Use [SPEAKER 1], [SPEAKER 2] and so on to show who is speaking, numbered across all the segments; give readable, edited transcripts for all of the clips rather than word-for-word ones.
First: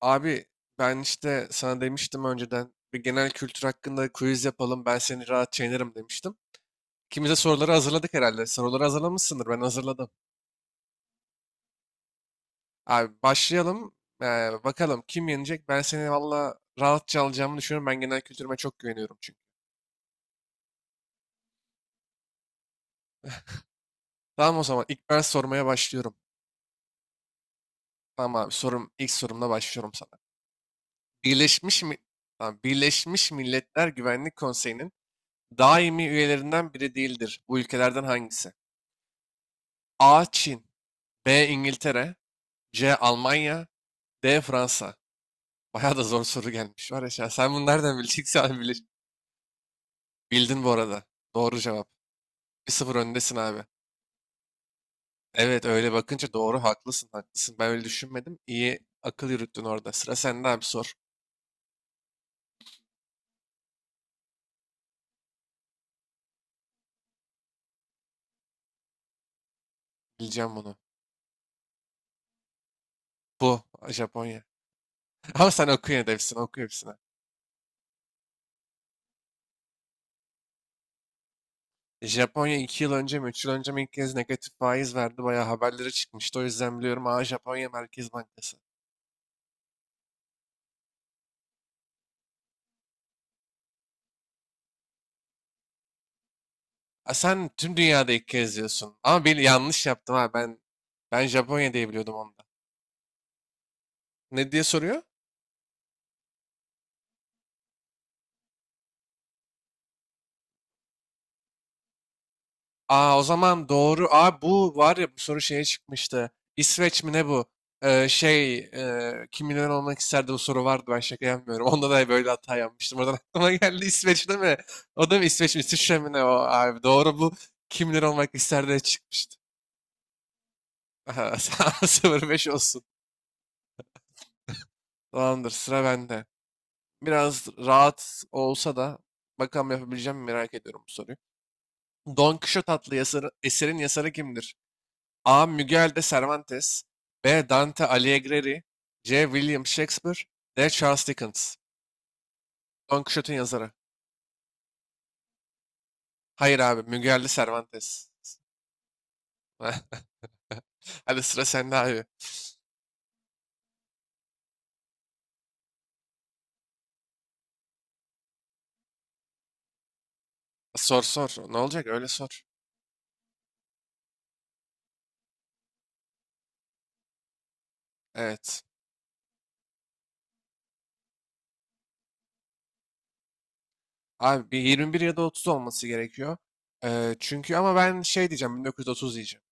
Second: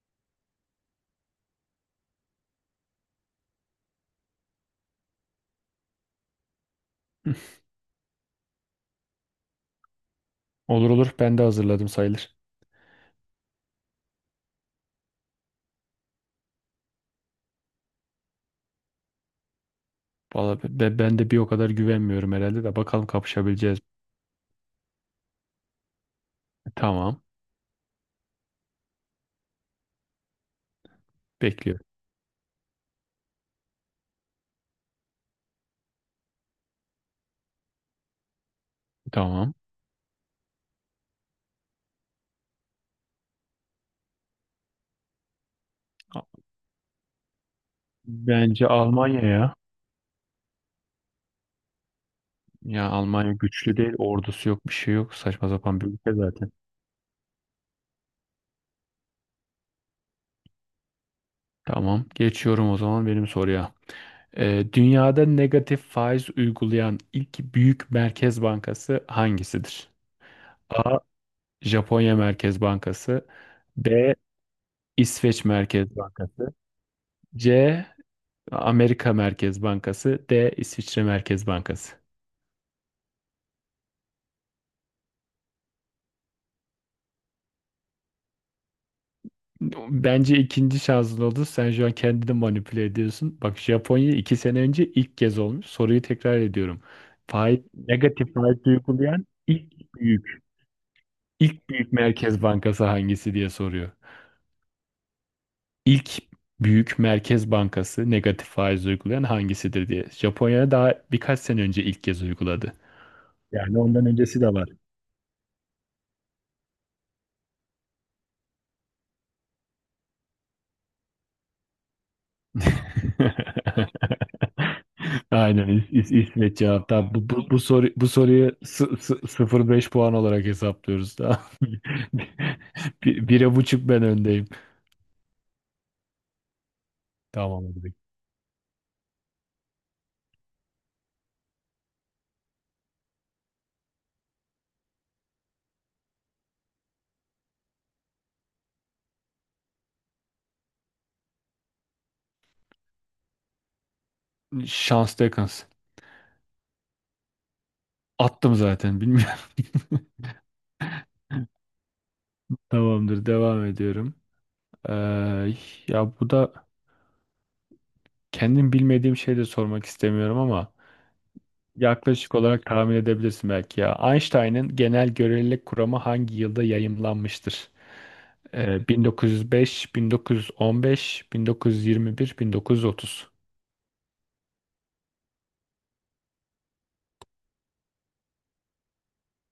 [SPEAKER 1] Abi ben işte sana demiştim önceden bir genel kültür hakkında quiz yapalım, ben seni rahat yenerim demiştim. İkimiz de soruları hazırladık herhalde. Soruları hazırlamışsındır, ben hazırladım.
[SPEAKER 2] Olur olur. Ben de hazırladım sayılır.
[SPEAKER 1] Abi başlayalım. Ee, Bakalım kim yenecek, ben seni valla rahatça alacağımı düşünüyorum. Ben genel kültürüme çok güveniyorum çünkü.
[SPEAKER 2] Valla ben de bir o kadar güvenmiyorum herhalde de bakalım kapışabileceğiz mi?
[SPEAKER 1] Tamam, o zaman ilk ben sormaya başlıyorum.
[SPEAKER 2] Tamam.
[SPEAKER 1] Tamam abi, sorum, ilk sorumla başlıyorum sana. Birleşmiş
[SPEAKER 2] Bekliyorum.
[SPEAKER 1] mi? Tamam, Birleşmiş Milletler Güvenlik Konseyi'nin daimi üyelerinden biri değildir. Bu ülkelerden hangisi?
[SPEAKER 2] Tamam.
[SPEAKER 1] A. Çin. B. İngiltere. C. Almanya. D. Fransa. Bayağı da zor
[SPEAKER 2] A-
[SPEAKER 1] soru gelmiş var ya şu an. Sen bunu nereden bileceksin abi?
[SPEAKER 2] Bence Almanya ya.
[SPEAKER 1] Bildin bu arada. Doğru cevap. Bir
[SPEAKER 2] Ya
[SPEAKER 1] sıfır
[SPEAKER 2] Almanya
[SPEAKER 1] öndesin abi.
[SPEAKER 2] güçlü değil. Ordusu yok. Bir şey yok. Saçma
[SPEAKER 1] Evet,
[SPEAKER 2] sapan bir
[SPEAKER 1] öyle
[SPEAKER 2] ülke
[SPEAKER 1] bakınca
[SPEAKER 2] zaten.
[SPEAKER 1] doğru, haklısın haklısın. Ben öyle düşünmedim. İyi akıl yürüttün orada. Sıra sende abi, sor.
[SPEAKER 2] Tamam. Geçiyorum o zaman benim soruya. Dünyada negatif faiz uygulayan ilk büyük merkez bankası hangisidir?
[SPEAKER 1] Bileceğim bunu.
[SPEAKER 2] A. Japonya Merkez Bankası.
[SPEAKER 1] Bu
[SPEAKER 2] B.
[SPEAKER 1] Japonya.
[SPEAKER 2] İsveç
[SPEAKER 1] Ama sen oku,
[SPEAKER 2] Merkez
[SPEAKER 1] yine de hepsini
[SPEAKER 2] Bankası.
[SPEAKER 1] oku hepsini.
[SPEAKER 2] C. Amerika Merkez Bankası. D. İsviçre Merkez Bankası.
[SPEAKER 1] Japonya 2 yıl önce mi 3 yıl önce mi ilk kez negatif faiz verdi. Bayağı haberlere çıkmıştı. O yüzden biliyorum. Aa, Japonya Merkez Bankası.
[SPEAKER 2] Bence ikinci şansın oldu. Sen şu an kendini manipüle ediyorsun. Bak Japonya 2 sene önce ilk kez olmuş. Soruyu tekrar ediyorum.
[SPEAKER 1] Ha, sen
[SPEAKER 2] Faiz,
[SPEAKER 1] tüm dünyada ilk
[SPEAKER 2] negatif
[SPEAKER 1] kez
[SPEAKER 2] faiz
[SPEAKER 1] diyorsun. Ama
[SPEAKER 2] uygulayan
[SPEAKER 1] bir yanlış
[SPEAKER 2] ilk
[SPEAKER 1] yaptım ha.
[SPEAKER 2] büyük,
[SPEAKER 1] Ben
[SPEAKER 2] ilk
[SPEAKER 1] Japonya diye
[SPEAKER 2] büyük
[SPEAKER 1] biliyordum onu
[SPEAKER 2] merkez
[SPEAKER 1] da.
[SPEAKER 2] bankası hangisi diye soruyor.
[SPEAKER 1] Ne diye soruyor?
[SPEAKER 2] İlk büyük merkez bankası negatif faiz uygulayan hangisidir diye. Japonya daha birkaç sene önce ilk kez uyguladı.
[SPEAKER 1] Aa, o zaman
[SPEAKER 2] Yani ondan
[SPEAKER 1] doğru.
[SPEAKER 2] öncesi
[SPEAKER 1] Aa,
[SPEAKER 2] de var.
[SPEAKER 1] bu var ya, bu soru şeye çıkmıştı. İsveç mi ne bu? Şey, kim milyoner olmak isterdi, bu soru vardı. Ben şaka yapmıyorum. Onda da böyle hata yapmıştım. Oradan aklıma geldi, İsveç değil mi? O da mı İsveç mi?
[SPEAKER 2] Aynen
[SPEAKER 1] İsviçre mi ne o
[SPEAKER 2] İsmet
[SPEAKER 1] abi?
[SPEAKER 2] cevap. Tamam,
[SPEAKER 1] Doğru
[SPEAKER 2] bu,
[SPEAKER 1] bu.
[SPEAKER 2] bu, bu,
[SPEAKER 1] Kim
[SPEAKER 2] soru,
[SPEAKER 1] milyoner
[SPEAKER 2] bu
[SPEAKER 1] olmak
[SPEAKER 2] soruyu
[SPEAKER 1] isterdi çıkmıştı.
[SPEAKER 2] 0,5 puan olarak hesaplıyoruz. Tamam.
[SPEAKER 1] 0-5 olsun.
[SPEAKER 2] Bir, bire buçuk ben öndeyim.
[SPEAKER 1] Tamamdır, sıra bende. Biraz
[SPEAKER 2] Tamamdır.
[SPEAKER 1] rahat olsa da bakalım yapabileceğim mi merak ediyorum bu soruyu. Don Quixote adlı yazarı, eserin yazarı kimdir? A. Miguel de Cervantes. B. Dante Alighieri. C. William Shakespeare. D. Charles Dickens. Don Quixote'un yazarı.
[SPEAKER 2] Şans Dekans.
[SPEAKER 1] Hayır abi, Miguel de Cervantes.
[SPEAKER 2] Attım zaten bilmiyorum.
[SPEAKER 1] Hadi sıra sende abi.
[SPEAKER 2] Tamamdır, devam ediyorum. Ee, ya bu da kendim bilmediğim şey de sormak istemiyorum ama
[SPEAKER 1] Sor sor. Ne olacak? Öyle
[SPEAKER 2] yaklaşık
[SPEAKER 1] sor.
[SPEAKER 2] olarak tahmin edebilirsin belki ya. Einstein'ın genel görelilik kuramı hangi yılda yayımlanmıştır?
[SPEAKER 1] Evet.
[SPEAKER 2] 1905, 1915, 1921, 1930.
[SPEAKER 1] Abi bir 21 ya da 30 olması gerekiyor. Çünkü, ama ben şey diyeceğim, 1930 diyeceğim.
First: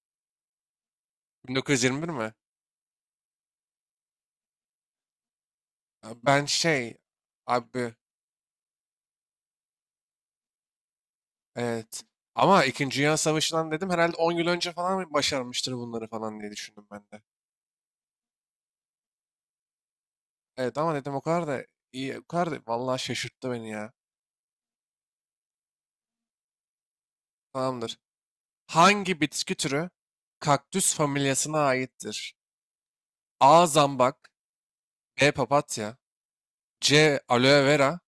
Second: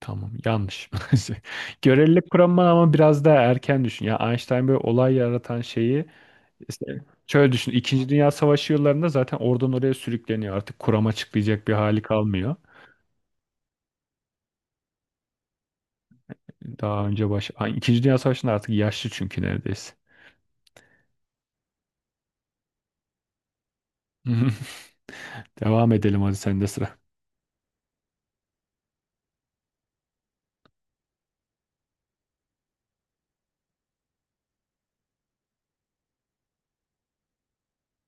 [SPEAKER 2] Tamam, yanlış.
[SPEAKER 1] 1921
[SPEAKER 2] Görelilik
[SPEAKER 1] mi?
[SPEAKER 2] kuramı ama biraz daha erken düşün. Ya Einstein böyle olay yaratan şeyi
[SPEAKER 1] Ya ben
[SPEAKER 2] işte
[SPEAKER 1] şey,
[SPEAKER 2] şöyle düşün.
[SPEAKER 1] abi,
[SPEAKER 2] İkinci Dünya Savaşı yıllarında zaten oradan oraya sürükleniyor. Artık kuram açıklayacak bir
[SPEAKER 1] evet,
[SPEAKER 2] hali kalmıyor.
[SPEAKER 1] ama İkinci Dünya Savaşı'ndan dedim herhalde 10 yıl önce falan başarmıştır bunları falan diye düşündüm ben
[SPEAKER 2] Daha
[SPEAKER 1] de.
[SPEAKER 2] önce Ay, İkinci Dünya Savaşı'nda artık yaşlı çünkü neredeyse.
[SPEAKER 1] Evet, ama dedim o kadar da iyi, o kadar da, vallahi şaşırttı beni ya.
[SPEAKER 2] Devam edelim, hadi sende sıra.
[SPEAKER 1] Tamamdır. Hangi bitki türü kaktüs familyasına aittir? A. Zambak. B. Papatya. C. Aloe vera.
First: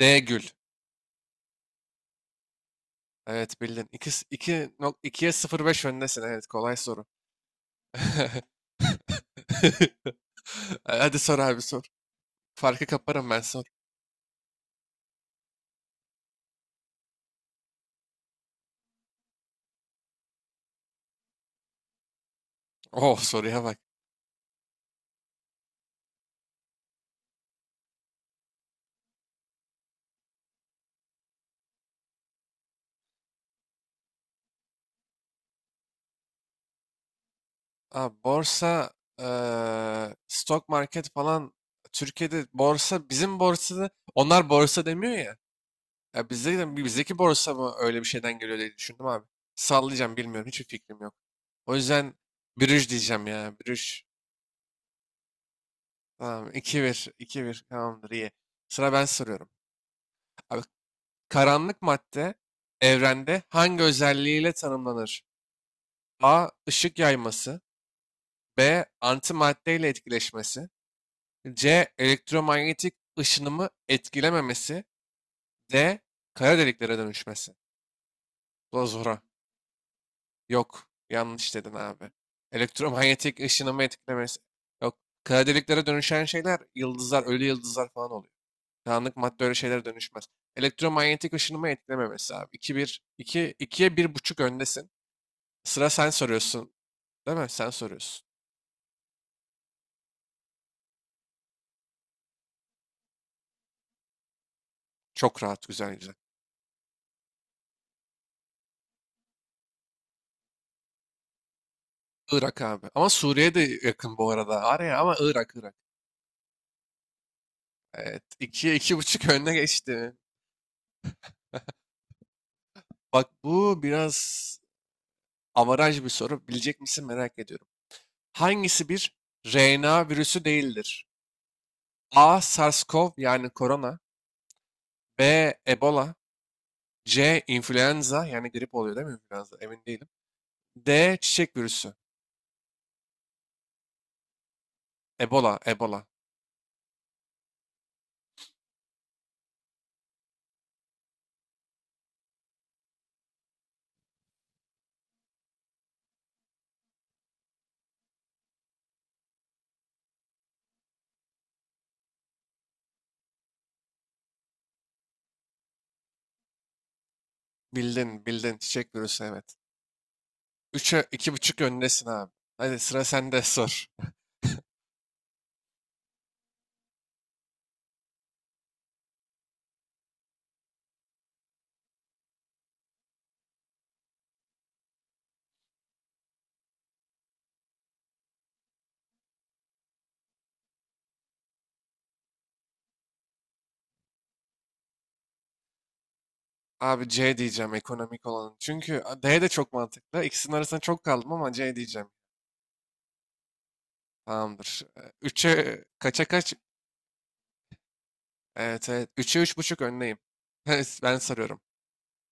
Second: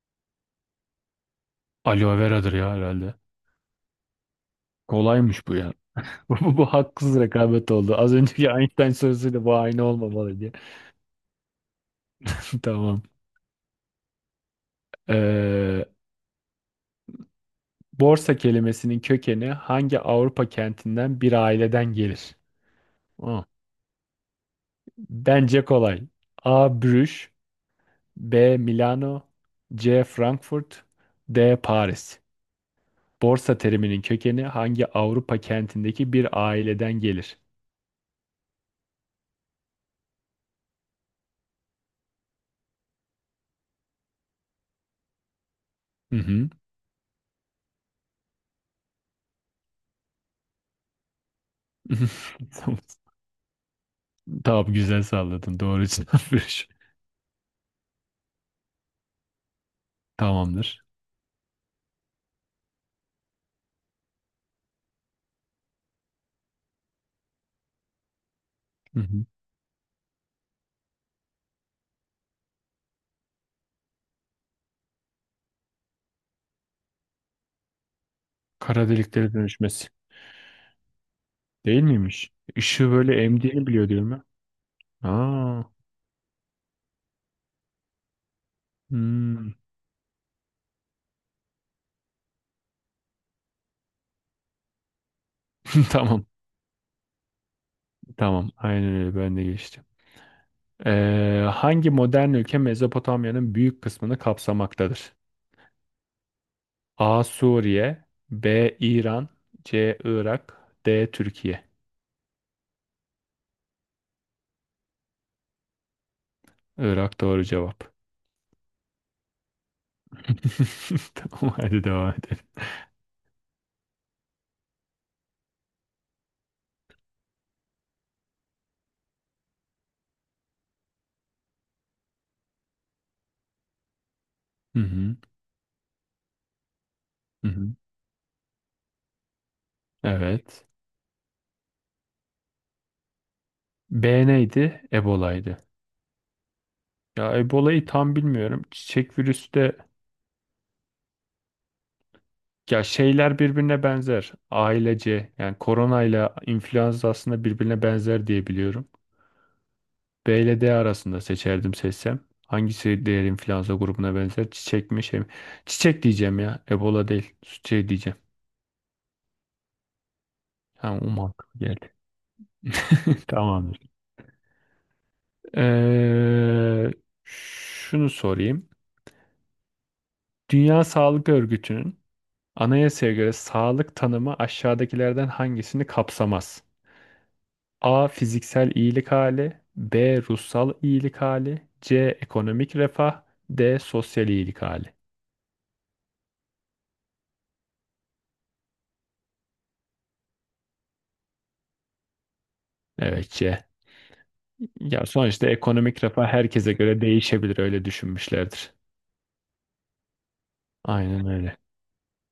[SPEAKER 1] D. Gül.
[SPEAKER 2] Aloe veradır ya herhalde.
[SPEAKER 1] Evet, bildin. 2, 2, 2'ye
[SPEAKER 2] Kolaymış bu ya.
[SPEAKER 1] 0,5 öndesin.
[SPEAKER 2] Bu,
[SPEAKER 1] Evet,
[SPEAKER 2] bu, bu
[SPEAKER 1] kolay soru.
[SPEAKER 2] haksız rekabet oldu. Az önceki Einstein sorusuyla bu aynı olmamalı diye.
[SPEAKER 1] Hadi sor abi sor. Farkı
[SPEAKER 2] Tamam.
[SPEAKER 1] kaparım, ben sor.
[SPEAKER 2] Ee, borsa kelimesinin kökeni hangi Avrupa kentinden bir aileden gelir?
[SPEAKER 1] Oh,
[SPEAKER 2] Oh.
[SPEAKER 1] soruya bak.
[SPEAKER 2] Bence kolay. A. Brüj. B. Milano. C. Frankfurt. D. Paris. Borsa teriminin kökeni hangi Avrupa kentindeki bir aileden gelir?
[SPEAKER 1] Abi, borsa, stock market falan, Türkiye'de borsa, bizim borsada onlar borsa demiyor ya.
[SPEAKER 2] Hı
[SPEAKER 1] Ya
[SPEAKER 2] hı.
[SPEAKER 1] bizde de, bizdeki borsa mı öyle bir şeyden geliyor diye düşündüm abi. Sallayacağım, bilmiyorum, hiçbir fikrim yok. O yüzden bürüş diyeceğim ya, bürüş.
[SPEAKER 2] Tamam, güzel salladın. Doğru cevap.
[SPEAKER 1] Tamam, iki bir, iki bir, tamamdır, iyi. Sıra ben soruyorum. Abi,
[SPEAKER 2] Tamamdır.
[SPEAKER 1] karanlık madde evrende hangi özelliğiyle tanımlanır? A. Işık yayması. B.
[SPEAKER 2] Hı hı.
[SPEAKER 1] Antimaddeyle etkileşmesi. C. Elektromanyetik ışınımı etkilememesi. D. Kara deliklere dönüşmesi. Bu da
[SPEAKER 2] Kara
[SPEAKER 1] zora.
[SPEAKER 2] deliklere dönüşmesi.
[SPEAKER 1] Yok. Yanlış dedin
[SPEAKER 2] Değil
[SPEAKER 1] abi.
[SPEAKER 2] miymiş? Işığı böyle
[SPEAKER 1] Elektromanyetik
[SPEAKER 2] emdiğini
[SPEAKER 1] ışınımı
[SPEAKER 2] biliyor değil mi?
[SPEAKER 1] etkilemesi. Yok. Kara
[SPEAKER 2] Aa.
[SPEAKER 1] deliklere dönüşen şeyler yıldızlar, ölü yıldızlar falan oluyor. Karanlık madde
[SPEAKER 2] Hmm.
[SPEAKER 1] öyle şeylere dönüşmez. Elektromanyetik ışınımı etkilememesi abi. İki bir, iki, ikiye bir buçuk öndesin. Sıra, sen
[SPEAKER 2] Tamam.
[SPEAKER 1] soruyorsun. Değil mi? Sen soruyorsun.
[SPEAKER 2] Tamam. Aynen öyle. Ben de geçtim. Hangi modern ülke Mezopotamya'nın büyük kısmını kapsamaktadır?
[SPEAKER 1] Çok rahat, güzel güzel.
[SPEAKER 2] A. Suriye. B. İran. C. Irak. D. Türkiye.
[SPEAKER 1] Irak abi. Ama Suriye de yakın bu arada. Araya, ama Irak, Irak.
[SPEAKER 2] Irak doğru cevap.
[SPEAKER 1] Evet. ikiye iki buçuk önüne geçti.
[SPEAKER 2] Tamam, hadi devam edelim.
[SPEAKER 1] Bak, bu biraz avaraj bir soru. Bilecek misin merak ediyorum. Hangisi bir RNA virüsü değildir? A. SARS-CoV, yani korona.
[SPEAKER 2] Hı hı.
[SPEAKER 1] B. Ebola. C.
[SPEAKER 2] Hı hı.
[SPEAKER 1] İnfluenza, yani grip oluyor değil mi influenza? Emin değilim.
[SPEAKER 2] Evet.
[SPEAKER 1] D. Çiçek virüsü.
[SPEAKER 2] B neydi?
[SPEAKER 1] Ebola,
[SPEAKER 2] Ebola'ydı.
[SPEAKER 1] Ebola.
[SPEAKER 2] Ya Ebola'yı tam bilmiyorum. Çiçek virüsü de, ya şeyler birbirine benzer. Ailece yani korona ile influenza aslında birbirine benzer diye biliyorum. B ile D arasında seçerdim seçsem. Hangisi diğer influenza grubuna benzer? Çiçek mi şey mi? Çiçek diyeceğim ya. Ebola değil. Şey diyeceğim.
[SPEAKER 1] Bildin, bildin. Çiçek virüsü, evet.
[SPEAKER 2] Ha,
[SPEAKER 1] 3'e
[SPEAKER 2] umarım
[SPEAKER 1] buçuk
[SPEAKER 2] geldi.
[SPEAKER 1] öndesin abi. Hadi sıra sende
[SPEAKER 2] Tamamdır.
[SPEAKER 1] sor.
[SPEAKER 2] Ee, şunu sorayım. Dünya Sağlık Örgütü'nün anayasaya göre sağlık tanımı aşağıdakilerden hangisini kapsamaz? A. Fiziksel iyilik hali. B. Ruhsal iyilik hali. C. Ekonomik refah. D. Sosyal iyilik hali.
[SPEAKER 1] Abi C diyeceğim, ekonomik olanın. Çünkü D de çok mantıklı. İkisinin arasında çok kaldım ama C diyeceğim.
[SPEAKER 2] Evet, C.
[SPEAKER 1] Tamamdır.
[SPEAKER 2] Ya sonuçta
[SPEAKER 1] Üç'e,
[SPEAKER 2] ekonomik
[SPEAKER 1] kaça
[SPEAKER 2] refah
[SPEAKER 1] kaç?
[SPEAKER 2] herkese göre değişebilir, öyle düşünmüşlerdir.
[SPEAKER 1] Evet evet. Üçe üç buçuk önleyim. Ben
[SPEAKER 2] Aynen öyle.
[SPEAKER 1] sarıyorum.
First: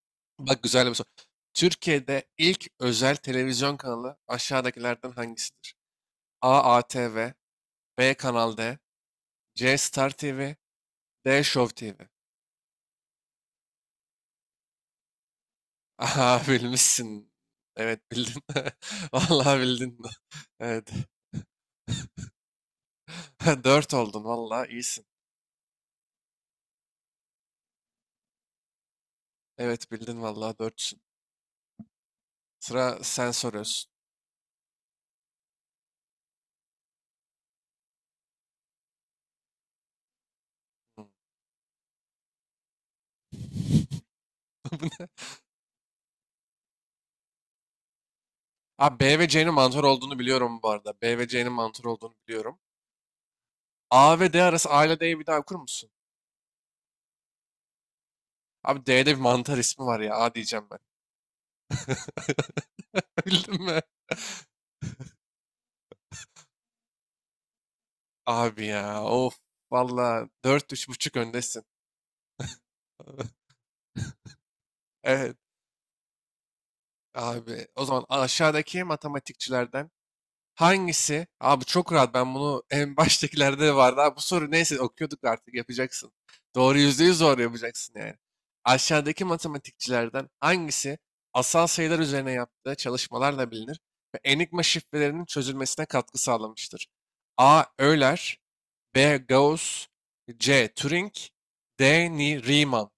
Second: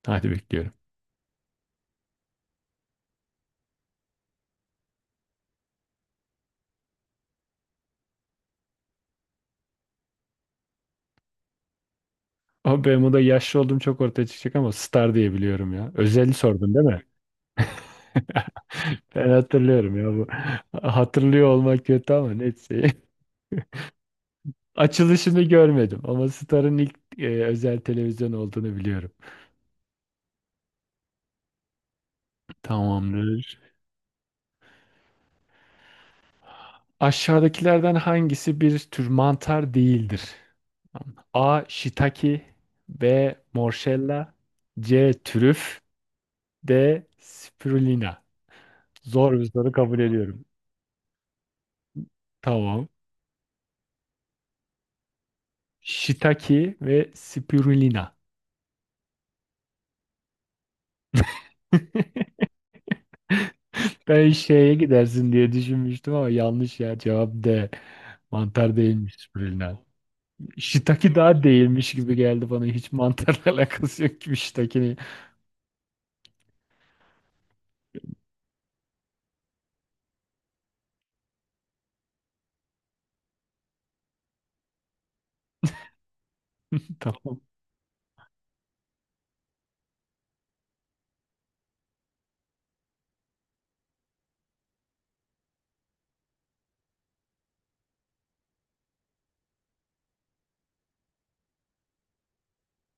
[SPEAKER 2] Hadi
[SPEAKER 1] Bak,
[SPEAKER 2] bekliyorum.
[SPEAKER 1] güzel bir soru. Türkiye'de ilk özel televizyon kanalı aşağıdakilerden hangisidir? A. ATV. B. Kanal D. C. Star TV. D. Show TV.
[SPEAKER 2] O Bermuda yaşlı olduğum çok ortaya çıkacak ama Star diye biliyorum ya. Özel
[SPEAKER 1] Aha,
[SPEAKER 2] sordun değil mi?
[SPEAKER 1] bilmişsin. Evet, bildin.
[SPEAKER 2] Ben
[SPEAKER 1] Vallahi
[SPEAKER 2] hatırlıyorum
[SPEAKER 1] bildin.
[SPEAKER 2] ya bu.
[SPEAKER 1] Evet.
[SPEAKER 2] Hatırlıyor olmak kötü ama neyse.
[SPEAKER 1] Dört oldun, vallahi iyisin.
[SPEAKER 2] Açılışını görmedim ama Star'ın ilk özel televizyon olduğunu biliyorum.
[SPEAKER 1] Evet bildin, vallahi 400. Sıra sen
[SPEAKER 2] Tamamdır.
[SPEAKER 1] soruyorsun.
[SPEAKER 2] Aşağıdakilerden hangisi bir tür mantar değildir?
[SPEAKER 1] Hı.
[SPEAKER 2] A. Shiitake. B. Morşella.
[SPEAKER 1] Bu ne?
[SPEAKER 2] C. Trüf. D. Spirulina.
[SPEAKER 1] Abi B ve
[SPEAKER 2] Zor bir
[SPEAKER 1] C'nin
[SPEAKER 2] soru,
[SPEAKER 1] mantar
[SPEAKER 2] kabul
[SPEAKER 1] olduğunu
[SPEAKER 2] ediyorum.
[SPEAKER 1] biliyorum bu arada. B ve C'nin mantar olduğunu biliyorum.
[SPEAKER 2] Tamam.
[SPEAKER 1] A ve D arası, A ile D'yi bir daha okur musun?
[SPEAKER 2] Shiitake ve Spirulina.
[SPEAKER 1] Abi D'de bir mantar ismi var ya. A diyeceğim ben. Bildin mi?
[SPEAKER 2] Ben şeye gidersin diye düşünmüştüm ama yanlış ya. Cevap D.
[SPEAKER 1] Abi
[SPEAKER 2] Mantar
[SPEAKER 1] ya,
[SPEAKER 2] değilmiş
[SPEAKER 1] of.
[SPEAKER 2] Spirulina.
[SPEAKER 1] Valla dört üç
[SPEAKER 2] Shiitake
[SPEAKER 1] buçuk
[SPEAKER 2] daha
[SPEAKER 1] öndesin.
[SPEAKER 2] değilmiş gibi geldi bana. Hiç mantarla alakası yok gibi Shiitake'nin.
[SPEAKER 1] Evet abi. O zaman aşağıdaki matematikçilerden hangisi? Abi çok rahat, ben bunu en baştakilerde de vardı. Abi bu soru neyse, okuyorduk artık yapacaksın. Doğru, %100
[SPEAKER 2] Tamam.
[SPEAKER 1] doğru yapacaksın yani. Aşağıdaki matematikçilerden hangisi asal sayılar üzerine yaptığı çalışmalarla bilinir ve enigma şifrelerinin çözülmesine katkı sağlamıştır? A. Euler. B. Gauss. C. Turing. D. Riemann.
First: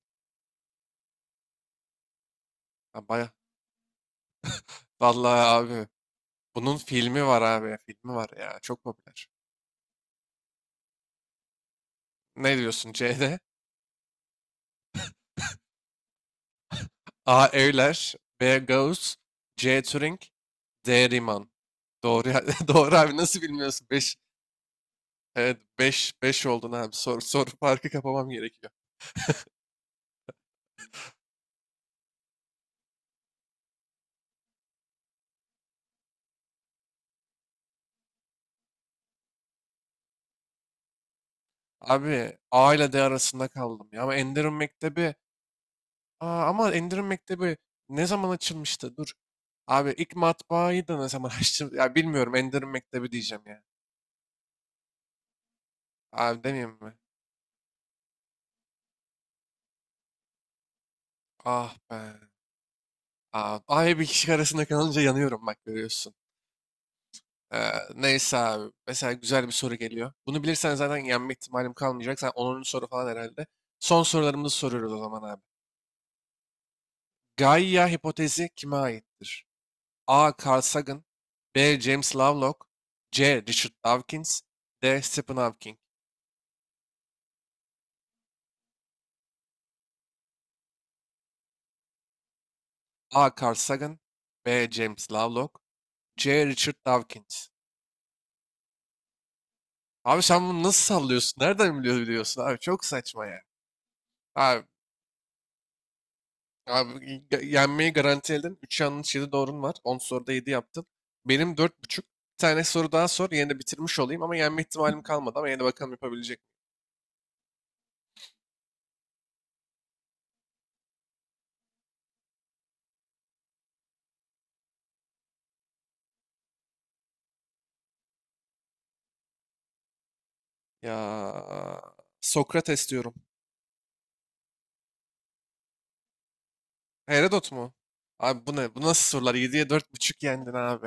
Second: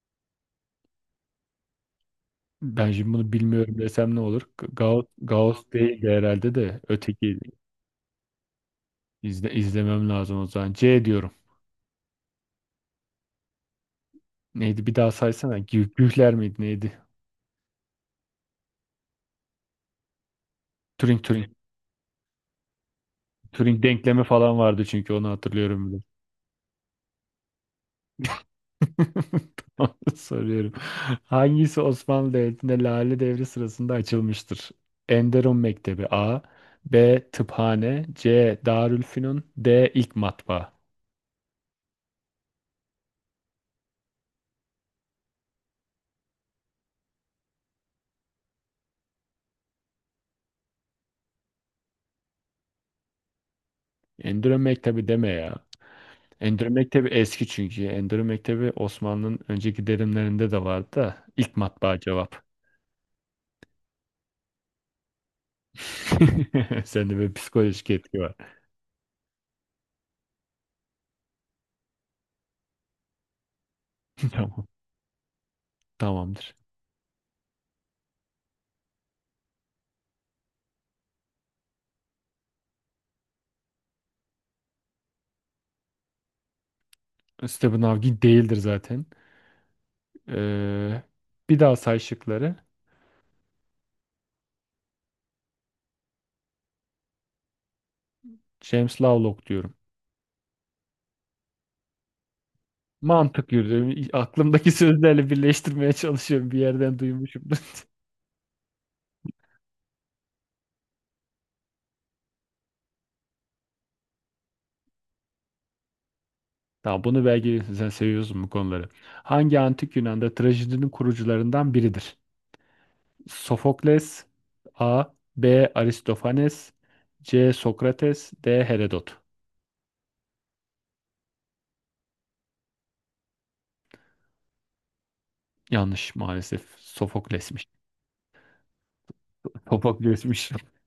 [SPEAKER 2] Ben
[SPEAKER 1] Ha,
[SPEAKER 2] şimdi bunu bilmiyorum desem ne olur? Gauss,
[SPEAKER 1] vallahi
[SPEAKER 2] Gauss
[SPEAKER 1] abi,
[SPEAKER 2] değil de herhalde
[SPEAKER 1] bunun
[SPEAKER 2] de
[SPEAKER 1] filmi
[SPEAKER 2] öteki.
[SPEAKER 1] var abi. Filmi var ya. Çok popüler.
[SPEAKER 2] İzlemem lazım o zaman. C diyorum.
[SPEAKER 1] Ne diyorsun C'de?
[SPEAKER 2] Neydi? Bir daha saysana. Gühler miydi? Neydi?
[SPEAKER 1] A. Euler. B. Gauss. C. Turing. D.
[SPEAKER 2] Turing,
[SPEAKER 1] Riemann.
[SPEAKER 2] Turing.
[SPEAKER 1] Doğru abi, nasıl
[SPEAKER 2] Turing
[SPEAKER 1] bilmiyorsun? Beş,
[SPEAKER 2] denklemi falan vardı çünkü, onu
[SPEAKER 1] evet
[SPEAKER 2] hatırlıyorum bile.
[SPEAKER 1] beş, 5 oldun abi. Soru farkı kapamam gerekiyor.
[SPEAKER 2] Tamam, soruyorum. Hangisi Osmanlı Devleti'nde Lale Devri sırasında açılmıştır? Enderun Mektebi A, B. Tıphane, C. Darülfünun, D. İlk Matbaa.
[SPEAKER 1] Abi A ile D arasında kaldım ya, ama Enderun Mektebi. Aa, ama Enderun Mektebi ne zaman açılmıştı? Dur. Abi ilk matbaayı da ne zaman açtım? Ya bilmiyorum, Enderun Mektebi diyeceğim ya.
[SPEAKER 2] Enderun Mektebi deme ya.
[SPEAKER 1] Abi
[SPEAKER 2] Endülü
[SPEAKER 1] demeyeyim mi?
[SPEAKER 2] Mektebi eski çünkü. Endülü Mektebi Osmanlı'nın önceki dönemlerinde de vardı da ilk
[SPEAKER 1] Ah be.
[SPEAKER 2] matbaa cevap.
[SPEAKER 1] Abi, abi bir kişi arasında kalınca yanıyorum bak görüyorsun.
[SPEAKER 2] Sende böyle
[SPEAKER 1] Ee,
[SPEAKER 2] psikolojik etki var.
[SPEAKER 1] Neyse abi. Mesela güzel bir soru geliyor. Bunu bilirsen zaten yenme ihtimalim kalmayacak. Sen 10. soru falan herhalde. Son sorularımızı
[SPEAKER 2] Tamam.
[SPEAKER 1] soruyoruz o zaman abi.
[SPEAKER 2] Tamamdır.
[SPEAKER 1] Gaia hipotezi kime aittir? A. Carl Sagan. B. James Lovelock. C. Richard Dawkins. D. Stephen Hawking.
[SPEAKER 2] Stephen Hawking değildir zaten. Ee, bir daha say şıkları.
[SPEAKER 1] A. Carl Sagan. B. James Lovelock. C. Richard Dawkins.
[SPEAKER 2] James Lovelock diyorum.
[SPEAKER 1] Abi sen bunu nasıl sallıyorsun? Nereden biliyorsun abi? Çok saçma ya.
[SPEAKER 2] Mantık yürüdüm.
[SPEAKER 1] Abi
[SPEAKER 2] Aklımdaki sözlerle birleştirmeye çalışıyorum. Bir yerden
[SPEAKER 1] Abi,
[SPEAKER 2] duymuşum.
[SPEAKER 1] yenmeyi garanti edin. 3 yanlış 7 doğrun var. 10 soruda 7 yaptın. Benim 4,5. Bir tane soru daha sor. Yine de bitirmiş olayım, ama yenme ihtimalim kalmadı, ama yine de bakalım yapabilecek miyim?
[SPEAKER 2] Tamam, bunu belki sen seviyorsun bu konuları. Hangi antik Yunan'da trajedinin kurucularından biridir? Sofokles A. B. Aristofanes. C. Sokrates. D. Herodot.
[SPEAKER 1] Ya Sokrates diyorum.
[SPEAKER 2] Yanlış maalesef.
[SPEAKER 1] Herodot
[SPEAKER 2] Sofokles'miş.
[SPEAKER 1] mu? Abi bu ne? Bu nasıl sorular? Yediye dört buçuk yendin
[SPEAKER 2] Sofokles'miş.
[SPEAKER 1] abi.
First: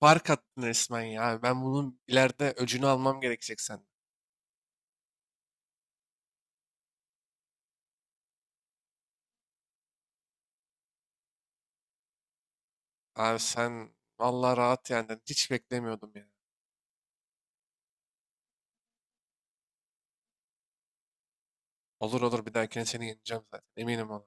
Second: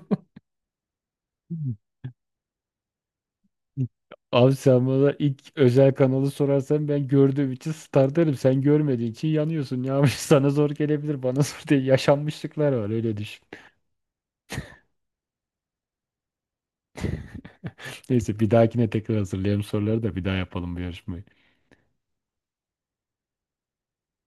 [SPEAKER 1] Fark attın resmen ya. Abi ben bunun ileride öcünü almam gerekecek sen.
[SPEAKER 2] Abi, sen bana ilk özel kanalı sorarsan ben gördüğüm için Star derim. Sen görmediğin için yanıyorsun. Ya sana zor gelebilir. Bana zor değil. Yaşanmışlıklar var, öyle
[SPEAKER 1] Abi
[SPEAKER 2] düşün.
[SPEAKER 1] sen vallahi rahat yendin. Hiç beklemiyordum ya.
[SPEAKER 2] Neyse, bir dahakine tekrar hazırlayalım soruları da bir daha yapalım bu yarışmayı.
[SPEAKER 1] Olur olur, bir dahakine seni yeneceğim zaten. Eminim ona.